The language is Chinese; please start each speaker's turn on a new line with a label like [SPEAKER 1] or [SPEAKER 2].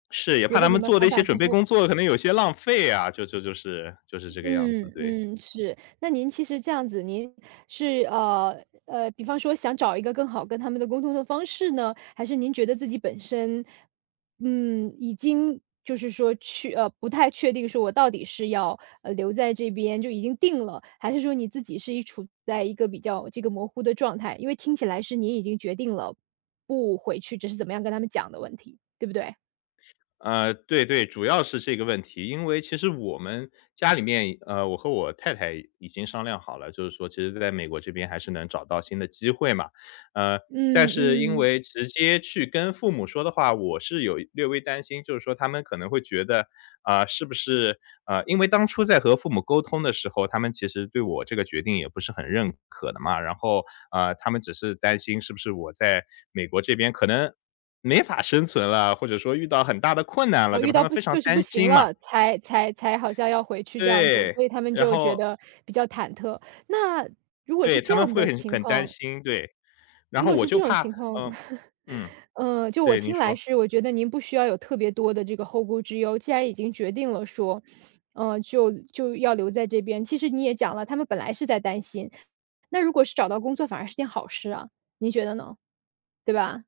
[SPEAKER 1] 是，也怕
[SPEAKER 2] 觉得
[SPEAKER 1] 他
[SPEAKER 2] 你
[SPEAKER 1] 们
[SPEAKER 2] 们
[SPEAKER 1] 做的
[SPEAKER 2] 反
[SPEAKER 1] 一些
[SPEAKER 2] 反
[SPEAKER 1] 准
[SPEAKER 2] 复
[SPEAKER 1] 备
[SPEAKER 2] 复。
[SPEAKER 1] 工作可能有些浪费啊，就就就是就是这个样子，
[SPEAKER 2] 嗯
[SPEAKER 1] 对。
[SPEAKER 2] 嗯，是。那您其实这样子，您是呃呃，比方说想找一个更好跟他们的沟通的方式呢？还是您觉得自己本身，嗯，已经就是说，去呃，不太确定说我到底是要，呃，留在这边，就已经定了。还是说你自己是一处在一个比较这个模糊的状态。因为听起来是您已经决定了不回去，只是怎么样跟他们讲的问题，对不对？
[SPEAKER 1] 呃，对对。主要是这个问题。因为其实我们家里面，呃，我和我太太已经商量好了，就是说其实在美国这边还是能找到新的机会嘛。呃，但
[SPEAKER 2] 嗯
[SPEAKER 1] 是因
[SPEAKER 2] 嗯。
[SPEAKER 1] 为直接去跟父母说的话，我是有略微担心，就是说他们可能会觉得，啊，是不是啊，因为当初在和父母沟通的时候，他们其实对我这个决定也不是很认可的嘛，然后，呃，他们只是担心是不是我在美国这边，可能没法生存了，或者说遇到很大的困难了，
[SPEAKER 2] 啊，
[SPEAKER 1] 对
[SPEAKER 2] 遇
[SPEAKER 1] 吧，他
[SPEAKER 2] 到
[SPEAKER 1] 们
[SPEAKER 2] 不
[SPEAKER 1] 非
[SPEAKER 2] 行
[SPEAKER 1] 常
[SPEAKER 2] 就是不
[SPEAKER 1] 担
[SPEAKER 2] 行
[SPEAKER 1] 心嘛。
[SPEAKER 2] 了，才才才好像要回去这样子。
[SPEAKER 1] 对，
[SPEAKER 2] 所以他们
[SPEAKER 1] 然
[SPEAKER 2] 就觉
[SPEAKER 1] 后
[SPEAKER 2] 得比较忐忑，那，如果
[SPEAKER 1] 对，
[SPEAKER 2] 是
[SPEAKER 1] 他
[SPEAKER 2] 这
[SPEAKER 1] 们
[SPEAKER 2] 样
[SPEAKER 1] 会
[SPEAKER 2] 的
[SPEAKER 1] 很
[SPEAKER 2] 情
[SPEAKER 1] 很担
[SPEAKER 2] 况。
[SPEAKER 1] 心，对。然
[SPEAKER 2] 如
[SPEAKER 1] 后
[SPEAKER 2] 果
[SPEAKER 1] 我
[SPEAKER 2] 是这
[SPEAKER 1] 就
[SPEAKER 2] 种
[SPEAKER 1] 怕，
[SPEAKER 2] 情况。
[SPEAKER 1] 呃，嗯，
[SPEAKER 2] 嗯，就我
[SPEAKER 1] 对，您
[SPEAKER 2] 听来
[SPEAKER 1] 说。
[SPEAKER 2] 是，我觉得您不需要有特别多的这个后顾之忧。既然已经决定了说，呃，就就要留在这边其实你也讲了，他们本来是在担心，那如果是找到工作反而是件好事啊。您觉得呢？对吧？